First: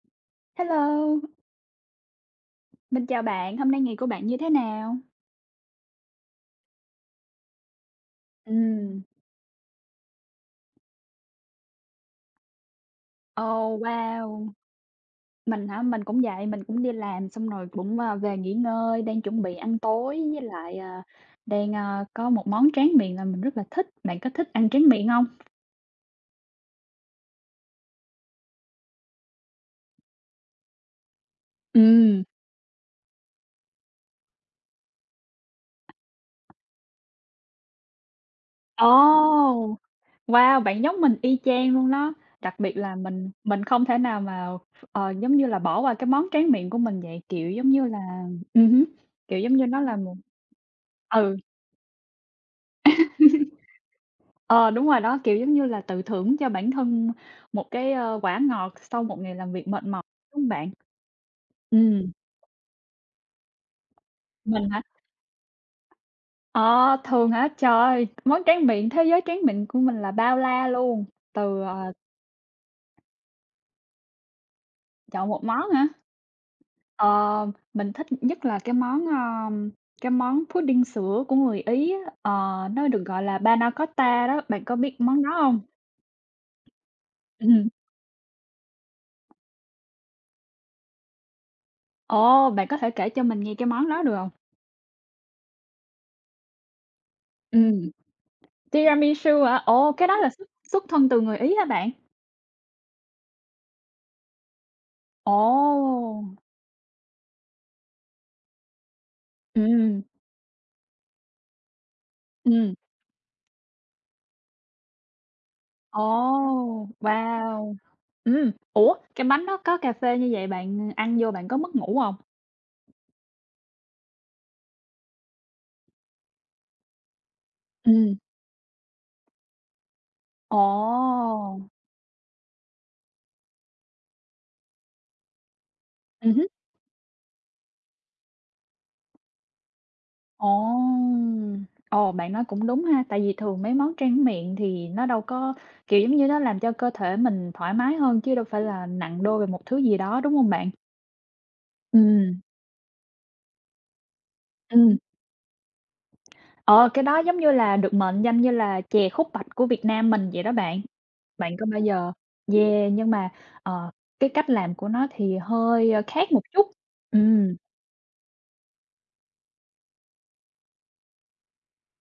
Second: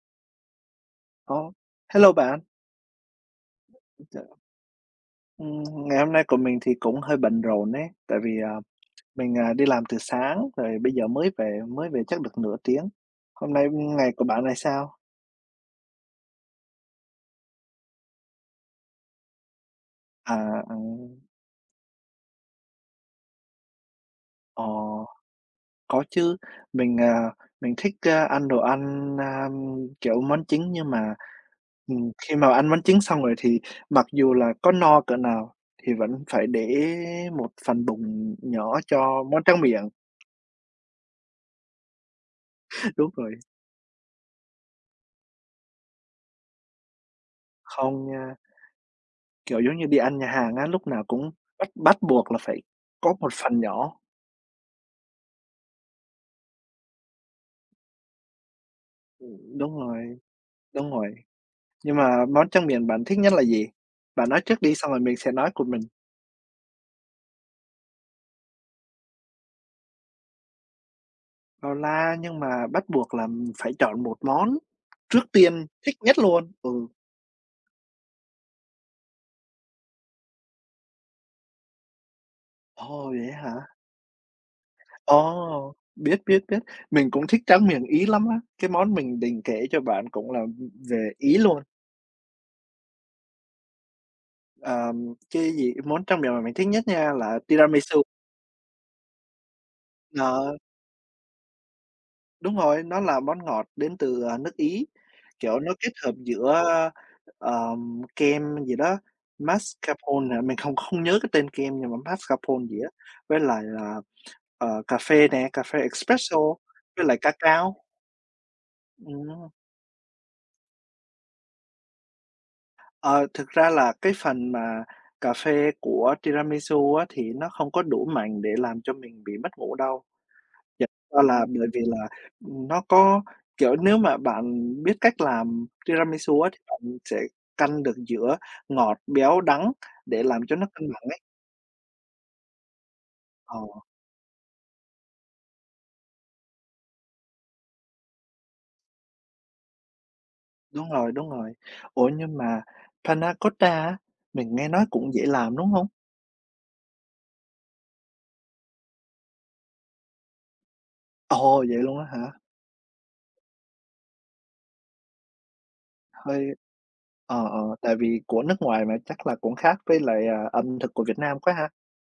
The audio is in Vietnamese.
Hello! Ồ! Hello bạn! Mình chào bạn, hôm nay ngày của [unintelligible] bạn Chào. như thế nào? Ừm, ngày hôm nay của mình thì cũng hơi bận rộn ấy, tại vì, à, Ừm. mình, à, đi làm từ sáng rồi bây giờ mới về, mới về chắc được nửa tiếng. Hôm nay, Ồ, ưm, ngày của bạn wow! này sao? Mình hả? Mình cũng vậy, mình cũng đi làm xong rồi cũng, ờ, về nghỉ ngơi, đang chuẩn bị ăn tối, À, với à. lại, ờ, đang, a, có một món tráng miệng làm mình rất là thích. Bạn có thích ăn tráng Ồ, miệng hông? có chứ, mình, à, mình thích, a, ăn đồ ăn, a, kiểu, món chính, nhưng mà, ừm, Ừm. khi mà ăn món chính xong rồi thì mặc dù là có no cỡ nào thì vẫn phải để một phần bụng nhỏ Ồ! cho món tráng miệng. Wow! Bạn giống mình y chang luôn đó, đặc biệt là Đúng mình rồi. mình không thể nào mà ph ờ, giống như là, bỏ qua cái món tráng miệng của mình vậy. Kiểu giống như là Không nha. ừm hứm, kiểu, giống Kiểu, như giống nó như là đi một ăn nhà hàng á, lúc nào cũng ừ. bắt bắt buộc là phải có một phần nhỏ. Ờ, đúng rồi đó. Kiểu, giống như là tự thưởng cho bản thân một cái, ờ, quả ngọt sau một ngày làm Ừm, việc đúng mệt mỏi, rồi, đúng hông bạn? đúng rồi. Nhưng Ừm. mà món tráng miệng bạn thích nhất là gì? Bạn nói trước Mình đi, hả? xong rồi mình sẽ nói của mình. Ờ, thường hả? Trời ơi! Món tráng miệng thế giới tráng mịn của mình là bao la luôn, từ, Bao à la nhưng mà bắt buộc là mình phải chọn một món Chọn trước một tiên món hả? thích nhất luôn, ừ. Ờ, mình thích nhất là cái món, ờ, cái món pudding sữa của người Ý á, ờ, nó được Ồ, gọi vậy là á panna hả? cotta đó, bạn có biết món đó hông? Ồ, biết, biết, biết. Mình cũng thích tráng Ừm. miệng Ý lắm á! Cái món mình định kể cho bạn cũng là, ừm, về Ý luôn. Ồ! Bạn có thể kể cho mình nghe cái món đó được hông? Ờm, cái gì? Món tráng miệng mà mình thích nhất nha là Ừm. tiramisu. Tiramisu hả? Ồ! Cái đó là xuất Ờ. xuất thân từ người Ý hả bạn? Đúng rồi. Nó là món ngọt đến từ, ờ, nước Ý. Kiểu, nó kết hợp Ồ! giữa, ơ, ờ, kem gì đó, Ừm. mascarpone hả? Mình không không nhớ cái tên kem, nhưng mà mascarpone Ừm. gì á, với lại là, ờ, cà phê nè, cà phê Ồ, espresso, với lại ca wow! cao. Ừm, ủa, cái bánh Ừm. đó có cà phê như vậy bạn ăn vô bạn có mất ngủ hông? Ờ, thực ra là cái phần mà cà phê của tiramisu á thì nó không có đủ Ừm. mạnh để làm cho mình bị mất ngủ đâu. Thiệt ra là bởi Ồ! vì là, ừm, nó có kiểu, nếu mà bạn biết cách làm Ừm tiramisu hứm. á, thì bạn sẽ căn được giữa ngọt, béo, đắng, để làm Ồ! cho nó cân bẳng ấy. Ồ, bạn nói cũng đúng ha. Tại vì Ờ. thường mấy món trang miệng thì nó đâu có, kiểu giống như, nó làm cho cơ thể mình thoải mái hơn, chứ đâu phải là nặng đô về một thứ gì đó, đúng hông bạn? Đúng rồi, đúng rồi. Ủa, nhưng Ừm. mà panna cotta á mình nghe nói Ừm. cũng dễ làm, đúng hông? Ờ, cái đó giống như là được mệnh danh như là chè khúc bạch của Việt Nam mình vậy đó bạn. Bạn Ồ! có Vậy bao luôn á giờ hả? yeah, nhưng mà, ờ, cái cách làm của nó thì hơi, a, khác một Hơi chút. ờ, Ừm. ờ, tại vì của nước ngoài mà, chắc là cũng khác với lại, ờ, ẩm thực của Việt Nam quá ha.